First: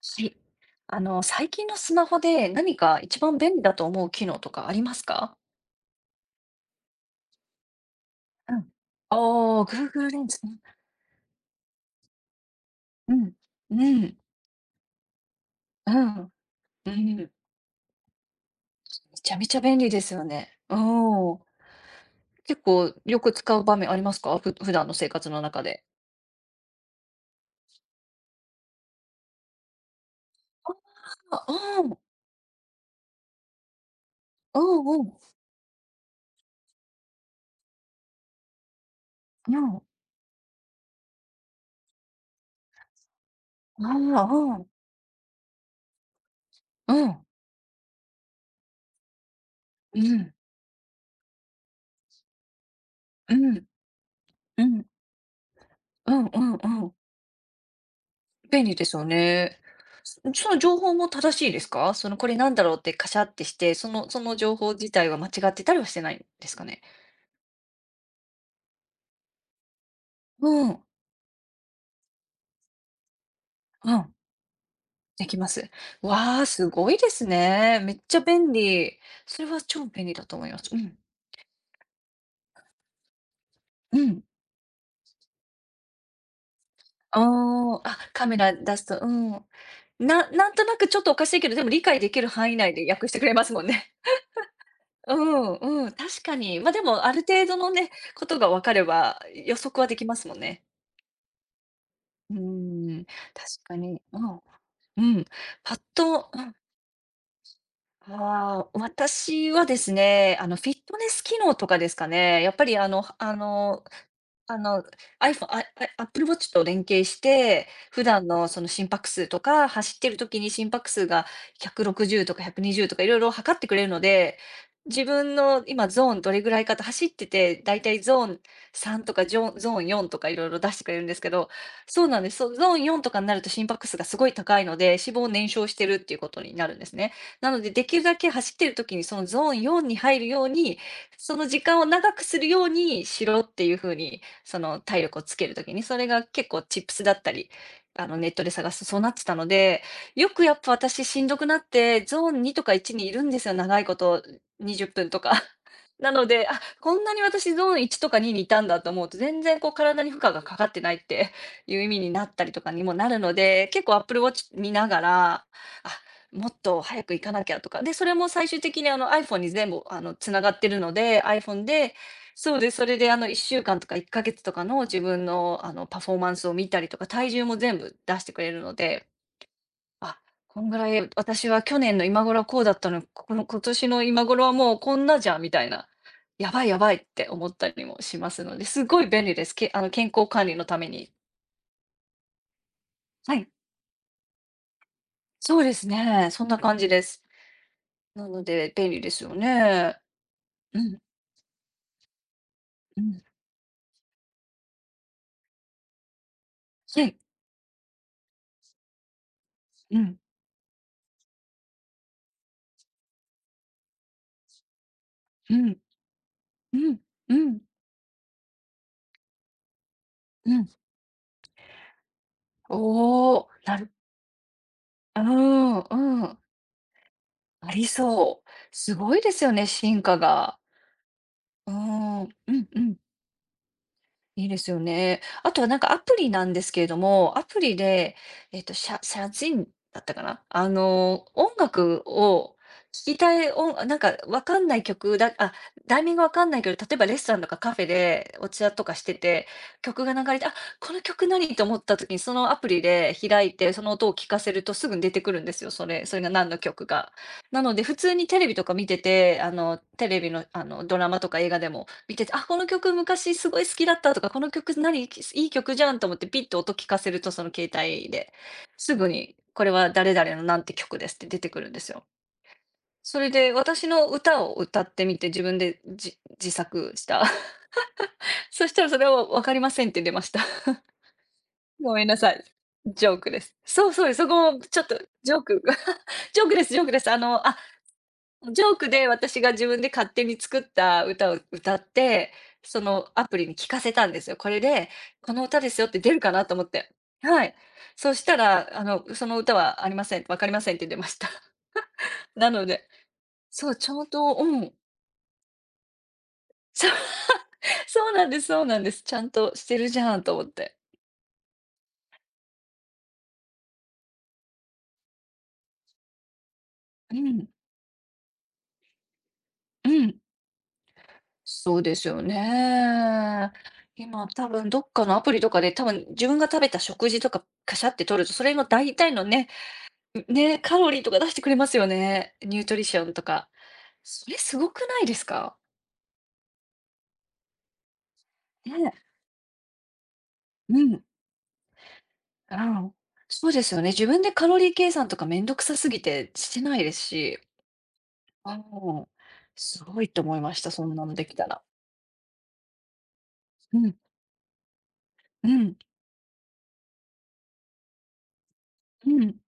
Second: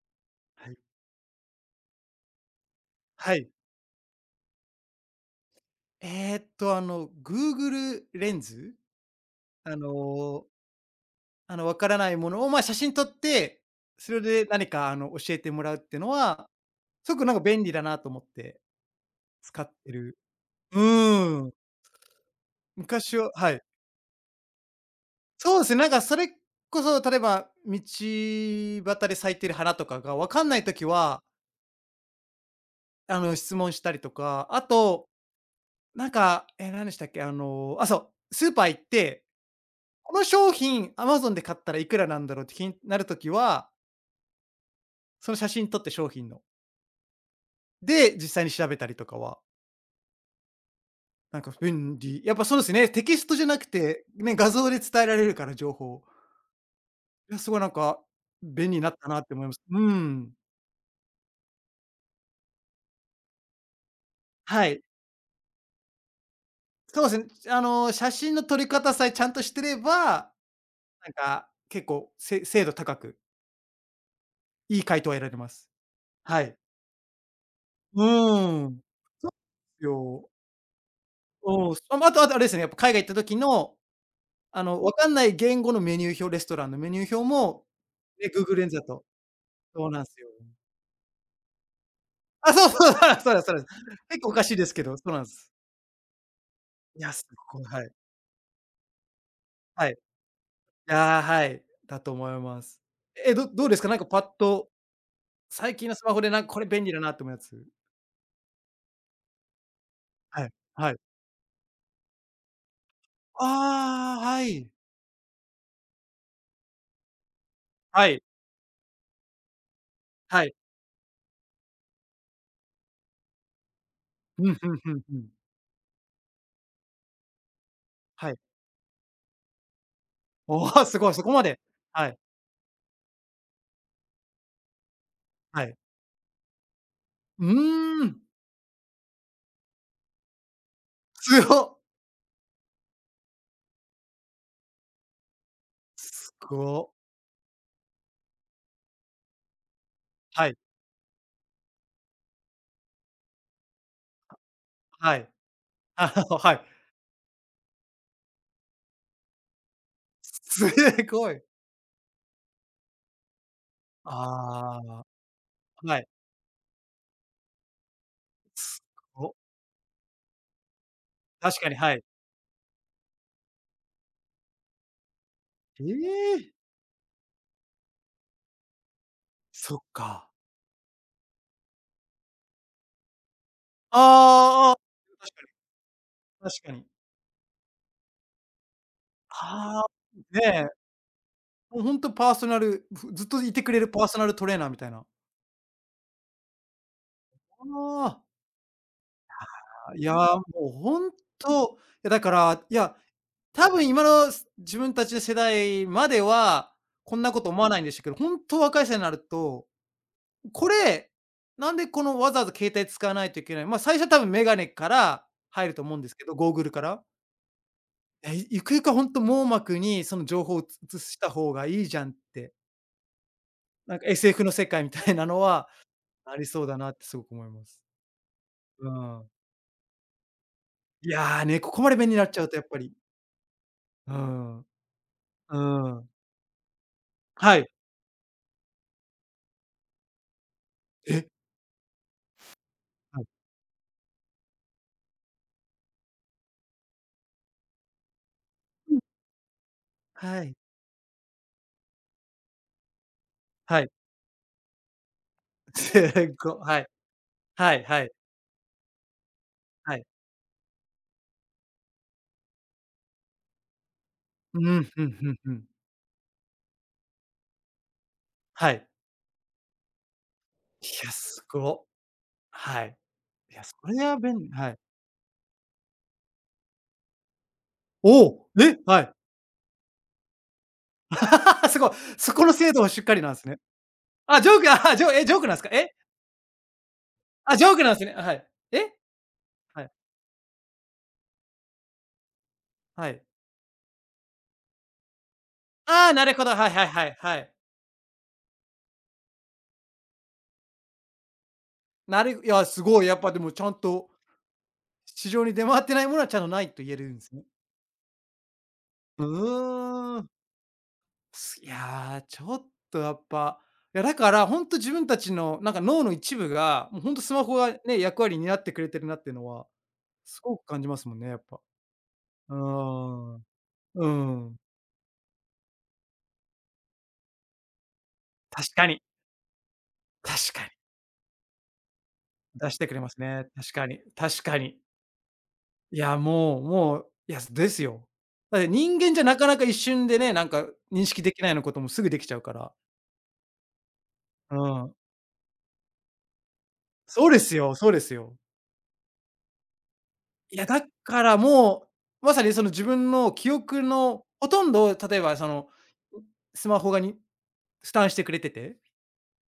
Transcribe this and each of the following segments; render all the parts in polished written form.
はい。はい。最近のスマホで何か一は番い。便利だと思う機能とかありますか？Google レンうん。ズ、あ Google レンズ。のわからないものを、まあ、写真撮っうん。て、うそん。れで何か、教えてもらうっうていうのん。は、うすごくん。なんか便利だなと思ってめちゃめちゃ使っ便利てでする。よね。ううん。ーん。結構昔よは、くは使い。う場面ありますか？普段の生活のそう中ですね、で。なんかそれこそ、例えば、道端で咲いてる花とかがわかんないときは、ああ、うん。質問したりとか、うあんうと、ん。なんか、何でしたっけ、あ、そう、スーパー行ってうん。この商品、Amazon で買ったらいくらなんだろうって気になるときは、ああ、うん。その写真撮って、商品の。うん。で、実際に調べたりとかは、うん。なんか便利。やっぱそうですね、テキスうトじゃなん。くて、ね、画う像でん。伝えられるから、情報。うんうんうん。いや、すごいなんか、便便利利にでなっすよたなって思いまね。す。うん。その情報も正しいですか？その、これなんだろうってカシャってして、その情は報い。自体は間違ってたりはしてないんですかね？そうですね、写真の撮り方さえちゃんとしてれば、うん、なんか結構精度高く、うん、いい回答は得でらきれまます。す。わはあ、い。すごいですね。めっうちゃ便ーん。利。それは超便利だよ。と思います。うん、うん、あ、あとあとあれですね、やっぱ海外行った時のうん。わかんない言語のメニュー表、レストランのメニューあ表も、あ、あ、カね、メラ Google レン出ズだすと、と。うん。そうなんすよ。なんとなくちょっとおかしいけど、でも理解できる範あ、囲そう内でそう、そ訳しうでてすくそれうでますすそうでもんす。ね。結構おかしいですけど、そ ううなんです。ん、うん、確かに。ま、でいもあや、るす程度ごい、のはね、い。ことが分かれば、予測ははい。できますもんね。いや、はい、だとう思います。ーん、え、ど確どうでかすか？なんに。かパうッん、と、うん。パ最ッ近のスマホと、でなうんん、これ便利だなと思うやつ。ああ、私はですね、はい、フィッはトい。ネス機能とかですかね。やっぱりああ、はあい。の、iPhone Apple Watch と連携して、普はい、段のその心拍数とか、走ってる時はにい。心拍数が160とか120とかいろいろ測ってくれるので、うん、ふんふん自ふん。分の今ゾーンどれぐらいかと、走っててだいたいゾーはい。ン3とかジョンゾーン4とかいろいろお出してお、くれするんごでい、すそけこまど、で。そうはない、んです。そうゾーン4とかになると心拍数がすごい高いので、脂肪を燃は焼しい。てるっていうことになるんですね。うなので、できるーだん、け走ってる時にそのゾーン4に入るように、その強時間っ。を長くするようにしろっていう風に、その体力をつける時に、それがす結構チップご。スだったり、あのネットで探すとそうなってたので、よくはやい、っぱ私しんどくなって、ゾーン2とか1にいるんですよ、長いこと、20分はとい。か。あ、なので、はあ、い。こんなに私ゾーン1とか2にいたんだと思うと、全然こう体に負荷がかかってないすってごい。いう意味になったりとかにもなるので、結構 Apple Watch 見あながあ、ら、はあ、い。もっと早く行かなきゃとか、で、それも最終的すにご、iPhone に全部繋がってるので、確 iPhone かに、はでい。そうです。それで1週間とか1ヶ月とかの自分のえパフォーマンスえ。を見たりとか、体重も全部出してくれるので、そっあ、か。こんぐらい私は去年の今頃はこうだったのに、ここの今年の今頃はあもあ、うこんなじ確ゃんかみたいな、やに、確ばいかやに。ばいって思ったりもしますので、すごい便利です。あああ、の健康管理のねたえ。めに。もうほんとパーソナル、ずっはとい、いてくれるパーソナルトレーナーみたいな。そうですね。そんな感じです。あなので便利ですよあ、ね。いや、もううん、ほんと、いやだから、いや、うん、多分今の自分たちの世代までは、はこい、んなこと思わないんでしたけど、ほんと若い世代になるとうん、これ、なんでこのわざわざ携帯使わないといけない、まあ、最初は多分メガネからう入るん、と思うんですけど、ゴーグルうかん、ら。うん、え、ゆくゆくはほんと網膜にその情報うをん。移した方がいいじゃんって、おお、なる、なんか SF の世界みたいうなのはん、うあん、りそうだなってすごく思いまあす。りそう。うすごいん。ですよね、進化が。いや、ね、こうこまで便利にん、うなんっちゃうとやっぱうり、ん、ういいでん、すよね。あとはなんうかアん。プリなんですけれども、アはプい。リで、えっと、シャジンだったかな？あえ、の、音楽を聞きはい。たい音、なんかわかんない曲だあ、題名がわかんないけど、例えばレストランとかカフェでお茶とかしてて、曲が流れて、あ、この曲何？と思った時にそのアプリで開いて、その音を聞かせるとすぐに出てくるんですよ、それが何の曲か。なのはで、い普はい、すご、はいはいはい通にテレビとか見てて、あの、はい。テレビの、あの、ドラマとか映画でも見てて、あ、この曲昔すごい好きだったとか、この曲うん、何、ふいんふんいふん。曲じゃんと思ってピッと音聞かせると、その携帯で、はい。すぐにこれは誰々のなんてい曲でや、すって出すてくるんでご。すよ。はい。それでいや、そ私れのは便歌利、をはい。歌ってみて、自分で自作した。おお、そしえ、たらそはれい。はわかりませんって出ました。す ごい。ごめんなさそい。この精度はしっジョかーりクなんでですす。ね。そうそうです。そあ、ジこョもーク、ちょっあ、とジジョョーークなんでクすか？が。 え、ジョークですジョークです。あの、あ、ジョークなんですね。はい。ジョークえ？で私が自分はでい、勝手に作った歌を歌って、そはのい。アプリに聞かせたんですよ。これで、この歌ですよってあ出あ、るなかるなほとど、思っはいはいて。はいははい。い。そしたら、あの、その歌はありません、わかりませんって出ました。いなや、のすで、ごい、やっぱでもちゃそんう、ちゃんとと、うん。市場に出回ってないものはちゃんとないとそう、言えるんですね。そうなんですそうなんです。ちゃうんとしてるじゃーんん。と思って。いやー、ちょっとやっぱ、いや、だからほんと自分たちのなんか脳の一部が、もうほうんとスマん、ホがね、役割になってくれてるなっていうのは、うん。すごく感じますもんね、やっぱ。そうですようーん。ね。う今多ん。分どっかのアプリとかで、多分自分が食べた食事とかカシャって撮ると、それの確か大に、体の確ね、かカに。ロリーとか出してくれますよね。ニュー出トしリてくシれョまンすとね。か。確かに、それ確すかごに。くないですか？いや、もうもう、いや、ですよ。だってね、人間じゃなかなか一瞬でね、なんかうん、認識できないようなこともすぐできちゃうかあら。の、そうですよね。自分でカロうリー計ん。算とかめんどくさすぎてしてないですそうでし、すよ、そうですよ。ああ、すごいと思いまいしや、た、だそんなのかできらたら。もう、まさにその自分の記う憶ん、のほとんどを、例えばそうの、ん、スマホに負担してくれてて、うん、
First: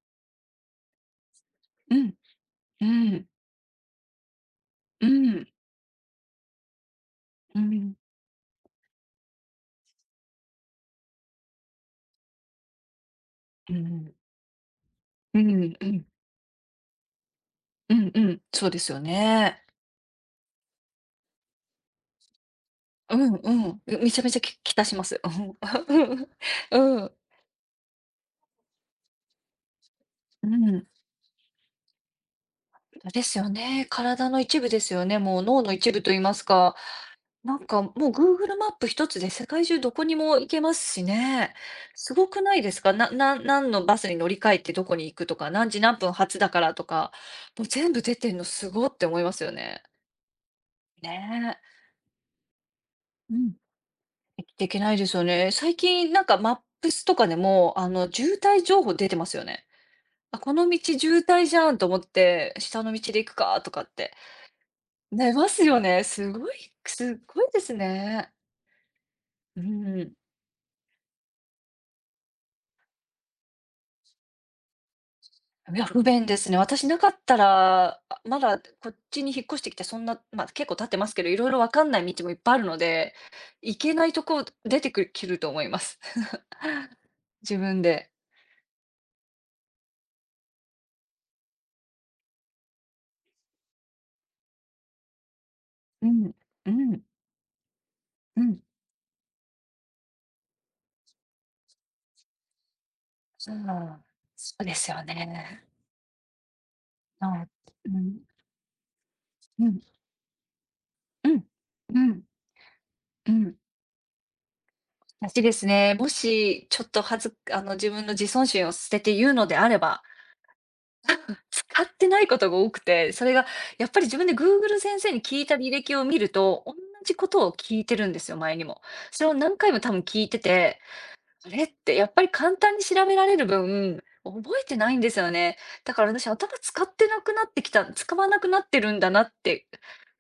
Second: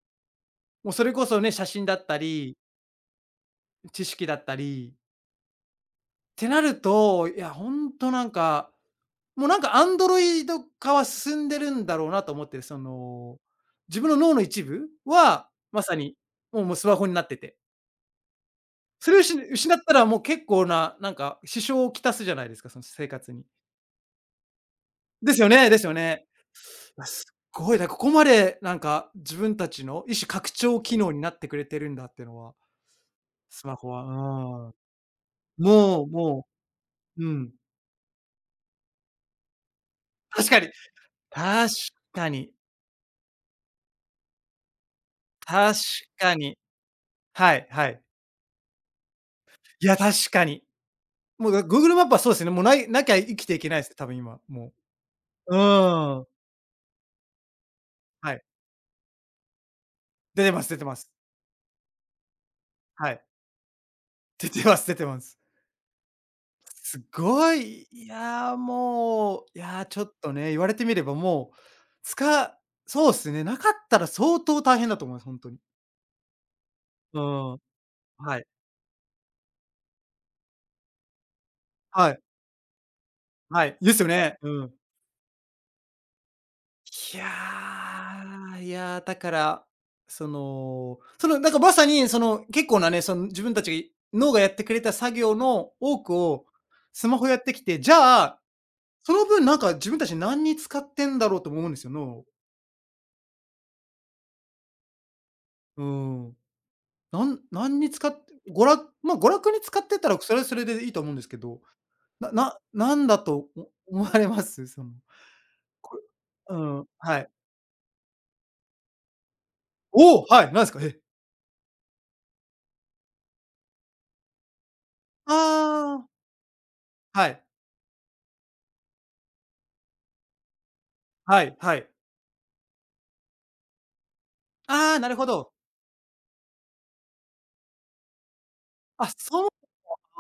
もうそれこそね、写真うだっん、たり、うん、知識だったりうん、てなると、いや、うん、ほうんん、となんか、もうなんかアンドロイド化は進んでるんだろうなと思って、その、うん、う自分ん、の脳の一部うは、まさん、に、もうもうスマホになってて。うん、うん、そうですよそれをね。失ったらもう結構な、なんか支障をきたすじゃないですか、その生う活ん、に。うん、めちゃめちゃ期待します。うですよね。ん。ういや、ん。すっごい、ここまでなんか自分たちの一種う拡張ん。機能になってくれてるんだっていうのは、ですよスマね。ホは、う体の一部ーん。ですよね。もう脳の一部もうと言いますもか。う、うん。なんかもう Google マップ一つで世界中どこにも行確けかに。ますしね。確すごかくに。ないですか？な、何のバスに乗り換えてどこに行くとか、何時確何分か発だに。からとか、はもいうは全い。部出てんのすごって思いますよね。いや、確かに。ねもう、え。Google マップはそうですね。もうなきゃう生きん。ていけないですね。多分今、生きていもけないですよね。う。う最近なーんん。かマップスとかでも、あの、は渋い。滞情報出てますよね。あ、出こてまのす道出てます。渋滞じゃんと思って、下の道はでい。行くかとかって。出てます出てま寝す。ますよね。すごい、すすっごいごですい、いね。や、もう、いうや、ちょん。っとね、言われてみればもう、つかそうっすね、なかったら相当大変だと思います、ほんとに。いや、不便ですね。私なかっうたーん。ら、あ、はまい。だこっちに引っ越してきてそんな、ま、結構経ってますけど、いろいろわかんなはいい。道もいっぱいあるので、はい。行でけすなよいとね。こうん。出てくると思います。い自分やで。だから、その、なんかまさに、その、結構なね、その、自分たちが脳がやってくれた作業の多うくん、をうん、スマホやってきて、じゃうあ、ん。その分なんか自分たち何に使ってんだろうとも思うんですよ、脳を。そう。そうですよね。うん。あ、何うに使っん、て、まあ、娯楽にうん、う使ん、ってたらそれはそれでいいと思うんですけど、うん、なななんだうとん。お思われます？その、私ですね、これ、もうしちょん、っとははい。ずあの、自分の自尊心を捨てて言うのであれば、おお、はい、なんですか？え。使ってないことが多くて、それがやっぱり自分で Google 先生にあ聞いた履歴をあ、見ると、同じこはい、とを聞いてるんですよ、前にも。それを何回も多分聞いてて、はあいれっはい。てやっぱり簡単に調べられる分、覚えてなあいあ、んなでるすほよど。ね。だから私頭使ってなくなってきた、使わなくなってるんあ、だなっそう、て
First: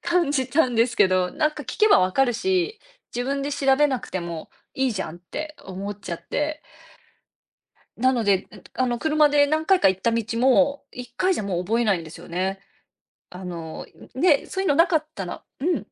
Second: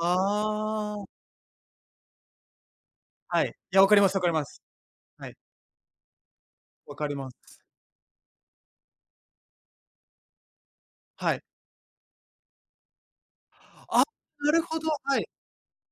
感じたんであすあ、けど、なんか聞けばわかるし、自分はい。でい調や、べわかなりくますてわかりまもす。いいじゃんっはい、て思っちゃって。わかります。なので、あの車で何回か行った道も、1回はじゃい。もう覚えないんですよね。あの、あ、ね、なそうるいうのほなど、かっはたい、らうん、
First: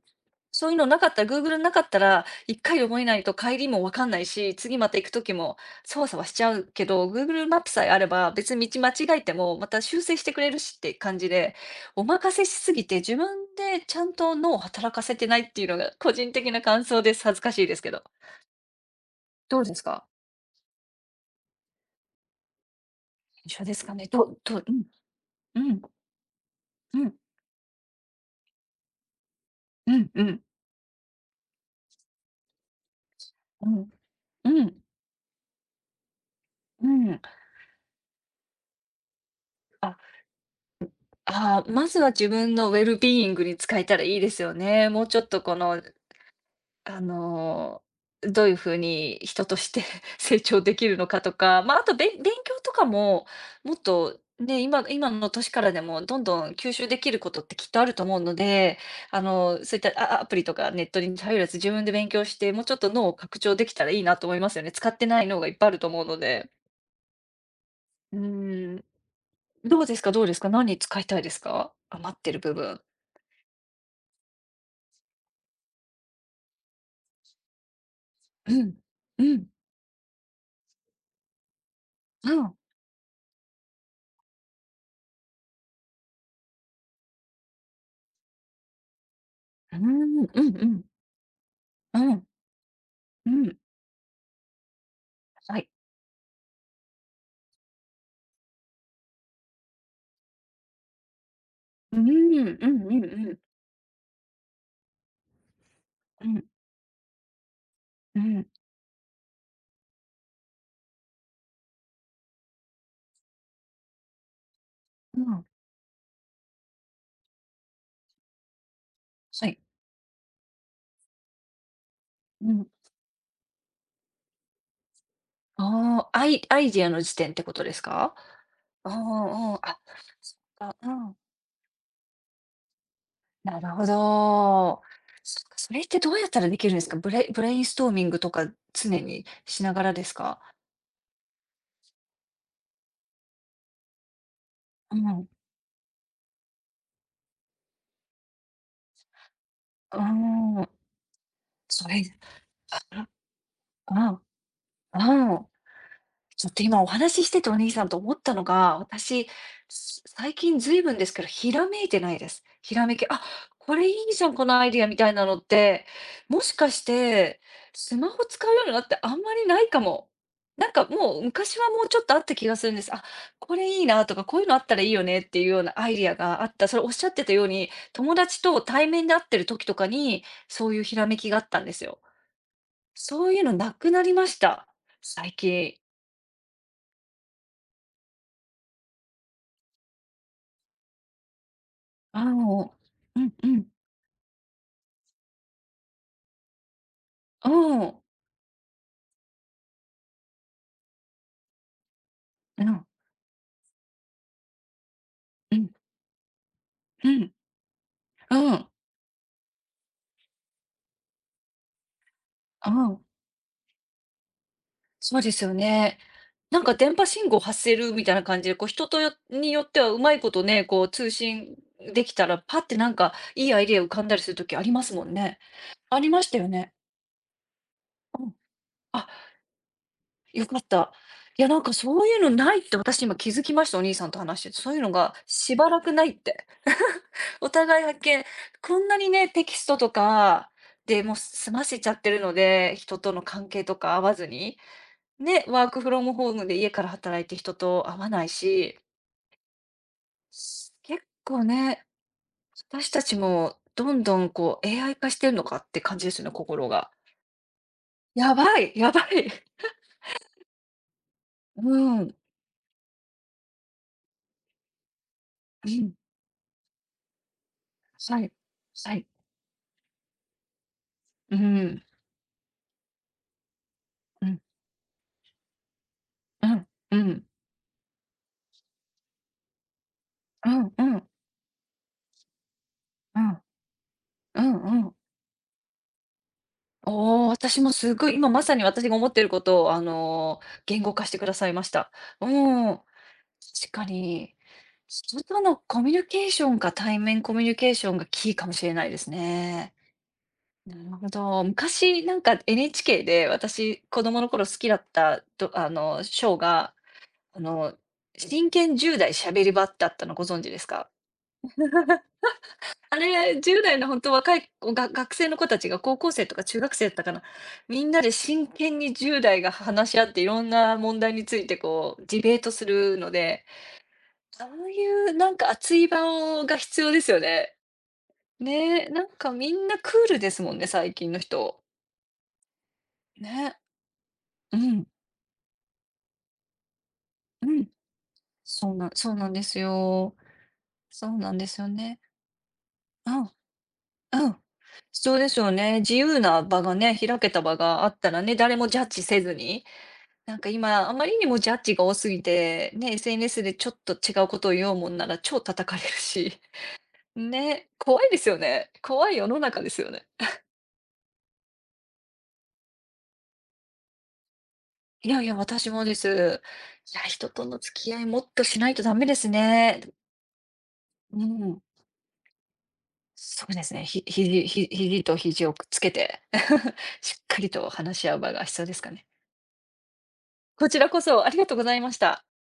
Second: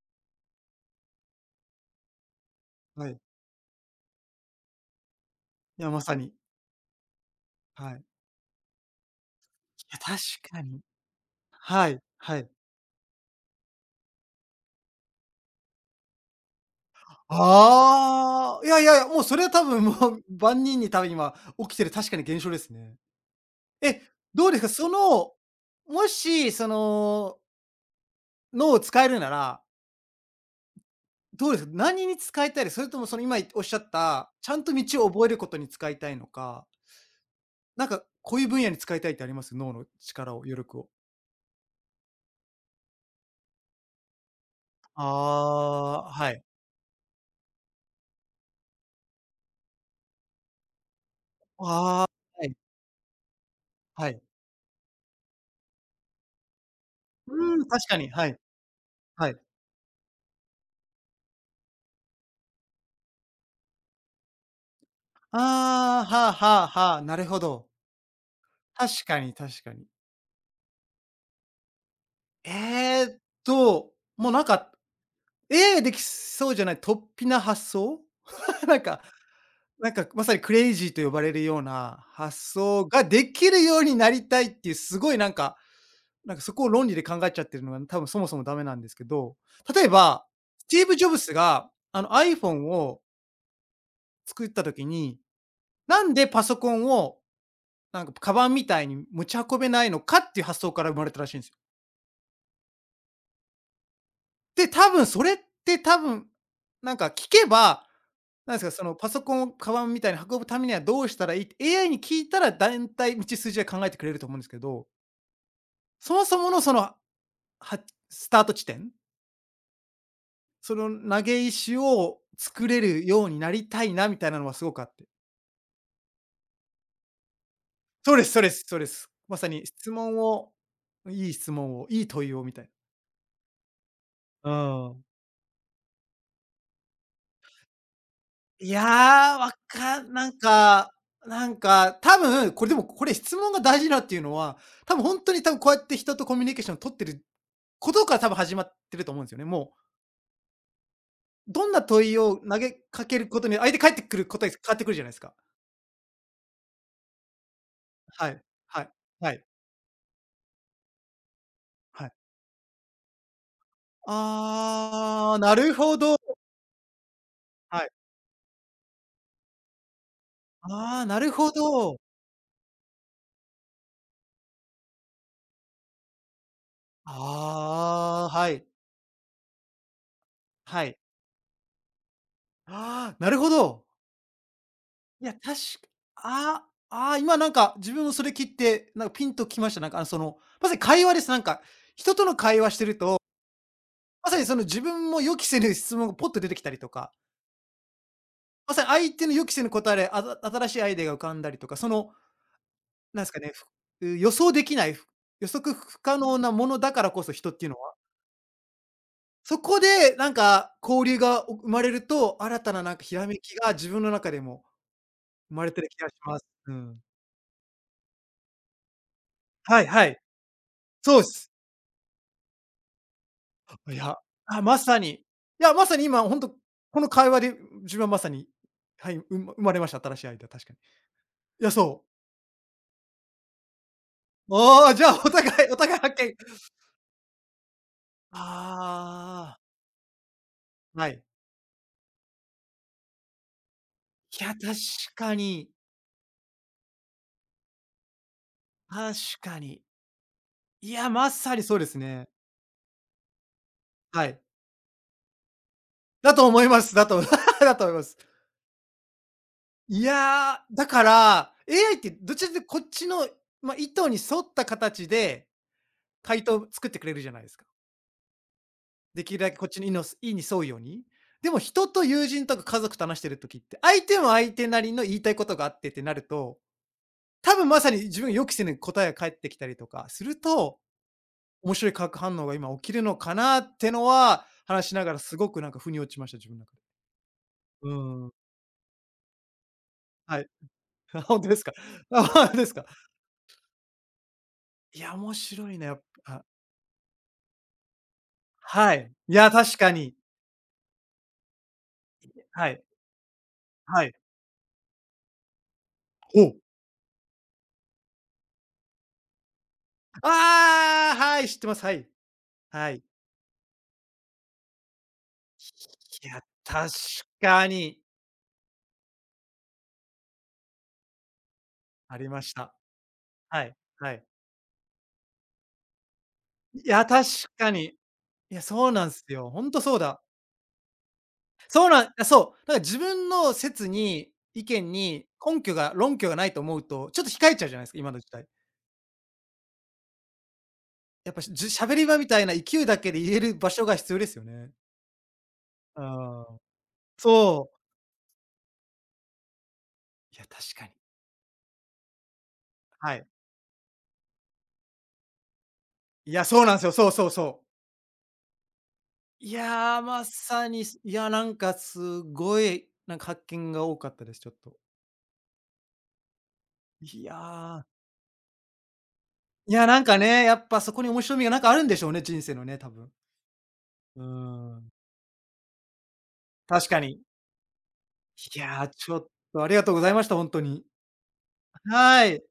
そういうのなかったら、Google なかったら、1回で覚えはない。いと帰りもわかんないし、次また行く時もいや、まそわさそわしに、ちゃうけど、Google マップさえはい。あれいば、別に道間違えても、またや、修正確してくれるかしっに。て感じで、はい、お任はせい。しすぎて、自分でちゃんと脳を働かせてないっていうのが個人的な感想です。恥ずかしいですけど。ああ、いやいやいや、もうそれはどう多です分もか？う万人に多分今起きてる確かに現象ですね。一緒ですかえ、ね。どどうでどすうか？ん、その、うん、もしそうん、の、脳を使えるなら、うん、うん、どうですか？何に使いたいです？それともその今おっうしゃん、った、ちゃんとう道を覚えることに使いたいのか、ん、うん。なんか、こういう分野に使いたいってあります？脳のあ力を、余力を。まずは自分のウェルビーイングに使えたらいいですよね。もうちょっとあこの、あ、はい。あの、どういう風に人として 成長できるのかとか、まあ、あとあべ勉あ、は強い、とかも、もっはとい。ね、今の年からでもどんどん吸収できることってうーん、きっと確あるかとに、思うはのい、で、はい。そういったアプリとかネットに頼らず自分で勉強して、もうちょっと脳を拡張できたらいいなと思いますよね。使ってない脳がいっぱいあると思うああ、のはあで。はあはあ、なるほど。うん、確かに確かどうに。ですかどうですか何に使いたいですか余ってる部分。えっと、もうなんか、ええ、できそうじゃない、突飛な発想？う ん。なんか、うん。まさにクレイジーと呼ばれるようなあ発あ、想ができるようになりたいっていう、すごいなんか、なんかそこを論理で考えちゃってるのが多分そもそもダメなんですけど、うー例えん、うば、んうスティんーブ・ジョブスがあの iPhone を作った時に、なんでパソコンをなんかカバンみたいに持ち運べないのかっていう発想から生まれたらしいんですよ。うんうんはいうーん、うんうんうん。で、多分それって多う分、ん。聞けば、うん。なんですか、そのパソコンをカバンみたいに運ぶためにはどうしたらいいって AI に聞いたらだいたい道筋は考えてくれると思うんですけど、うん。そもそものそのはスタート地点はい。その投げ石をうん。作れるようになりたいなみたいなのはすごくあって。ああ、アイディアの時点ってことですか？そうですそうですそうでああ、す。まさん。にあ、質問を、あ、うん。いい質問を、いい問いをみたいな。なるほうど。ん。そっか、それってどうやったらできるんですか？ブレインストーミングとかいや、常にわしながらかですなんか？か多分これでも、これ質問が大事だっていうのは、う多分ほんん。とに多分こうやって人とコミュニケーションを取ってることから多分始まってると思うんですよね。もうん。う、どんなそれ問いを投げかけることに、相手返ってくあ、る答え変わってくるじゃないですあか。あ。ちょっと今お話ししててお兄さんと思っはたのい、が、はい、私、はい、最近ずいぶんですけど、ひらめいてはない。いです。ひらめき、あ、これいいじゃん、このアイディアみたいなあのあ、っなるて、ほど。もしかして、はい。スマホ使うようになってあんまりないかも。なんかああ、もなうるほ昔はもうちど。ょっとあった気がするんです。あ、これいいなとか、こういうのあったらいいよねっていうようなアイディアがあった。それおっしゃってたように、友ああ、達はとい。対面で会ってる時とかに、そういうはひい。らめきがあったんですよ。ああ、そなうるいうほのなど。くなりました、い最や、確か近。あ今なんか自分もそれ聞いて、なんかピンときました。その、まさに会話です。人との会青、話してると、うんうん。まさにその自分も予期せぬ質問がポッと出てきたりとか、おまさに相手の予期せぬ答えで、あた新しいアイデアが浮かんだりとか、その、うん、うん、なんですかね、ふ予想できない、ふ予うん、測不可能なものだからこそ人っていうのはうん、そこで、交流が生まれると、新たなうひらめきが自分の中でもそうですよ生まれてる気ね。がします。なんうか電ん。波信号発せるみたいな感じで、こう人とよによってはいはうはまいい。ことね、こう通そうっす。信できたら、パッてなんかいいアイデア浮いかんだや、りする時ああ、りまますさもんに。いね。や、まさあにり今ましほたんよと、ね。この会話で自分はまうさん。に、あ、はい、う生まれました、新しいアイデよア、かっ確かに。た。いやなんいや、かそそうう。いうのないって私今気づきました、お兄さんと話してて。そういうあのあ、じゃがあお互しばいおらく互いない発っ見。て。お互い発見。こんなにね、テキあストとかあ、ではもうい。済ませちゃってるので、人との関係とか合わずいや、に。確かね、ワーに、クフロムホームで家から働いて人と会わないし、確かに。い結や、ま構さにそうね、ですね。私たちもどんどはんい。こう AI 化してるのかって感じですよね、だと思心いまが。す。だと だと思います。やばい、やばい。いやー、だから、う AI っん、てうどちらかというとこっちの、まあ、意図に沿った形でん、回答を作ってくれるじゃないですか。はい、はい。できるだけこっちのいの意に沿うように。うでもん、人と友人とか家族と話してる時って、相手うもん、相手なりの言いたいことがあってってなるうと、ん、うん、多分まさに自分が予期せぬ答えが返ってきたりとかするうん、と、うん、面白い化学反応が今起きるのうかん、なってのうは、ん、う話しん。ながらすごく腑に落ちました、自分の中で。おお、私もうすごい、ー今ん。まさに私が思ってることを、はい。言語化してく だ本さ当いでますしか。た。あ、う本当ですん、か。確かに、いや、人面との白いコな、ミやュっニケーシぱ。ョンか対面コミュニケーションがキーかもしれないはですい。いや、ね。確かに。なるほど。昔、なんか はい。NHK で私、子はい。供の頃好きだったどあの、ショーほう。が、あの、真剣10代しゃべり場ってあったのご存知ですか？ああ、はい、知ってます。はい。はあい。れ、10代の本当若い子が学生の子たちが高校生いとや、か中学生だ確ったかな、かみんに。なで真剣に10代が話し合っていろんな問題についてこうあディりベーまトしすた。るので、はい、はい。そういうなんか熱い場をが必い要でや、すよ確ね。かに。いや、ね、そうななんんすかよ。みほんんなとクそうールだ。ですもんね、最近の人。そうなんいやそう。だから自分のね、説に、う意ん、見に根拠が論拠がないと思うと、ちょっとう控えちゃん。うじゃないすか、今の時代。そうなんですよ。そうやなっんぱでしすじよゅ喋ね。り場みたいな勢いだうけでん、言える場所が必要でうん。すよね。必要ですよね。自う由なーん。場がね、開けた場そう。があったらね、誰もジャッジせずにないんや、か確か今、あに。まりにもジャッジが多すぎて、ね、はい。SNS でちょっと違うことを言おうもんなら超叩かれるいし、や、そう なんすよ。そうそうそう。ね、怖いですよね。怖い世のい中ですよやー、ね。まさに、いや、すごい、発見が多かったです、ちょっと。いやいや、私もです。いや、い人やとの付ー、き合いもっとしないとダメですいね。や、ね、やっぱそこに面う白みがん。あるんでしょうね、人生のね、多分。そうですね。ひ、うひじひん、肘と肘をくっつけて 確かしっに。かりと話し合う場がい必要ですやー、かね。ちょっとありがとうございました、本当こちに。らこそありがとうございました。はい。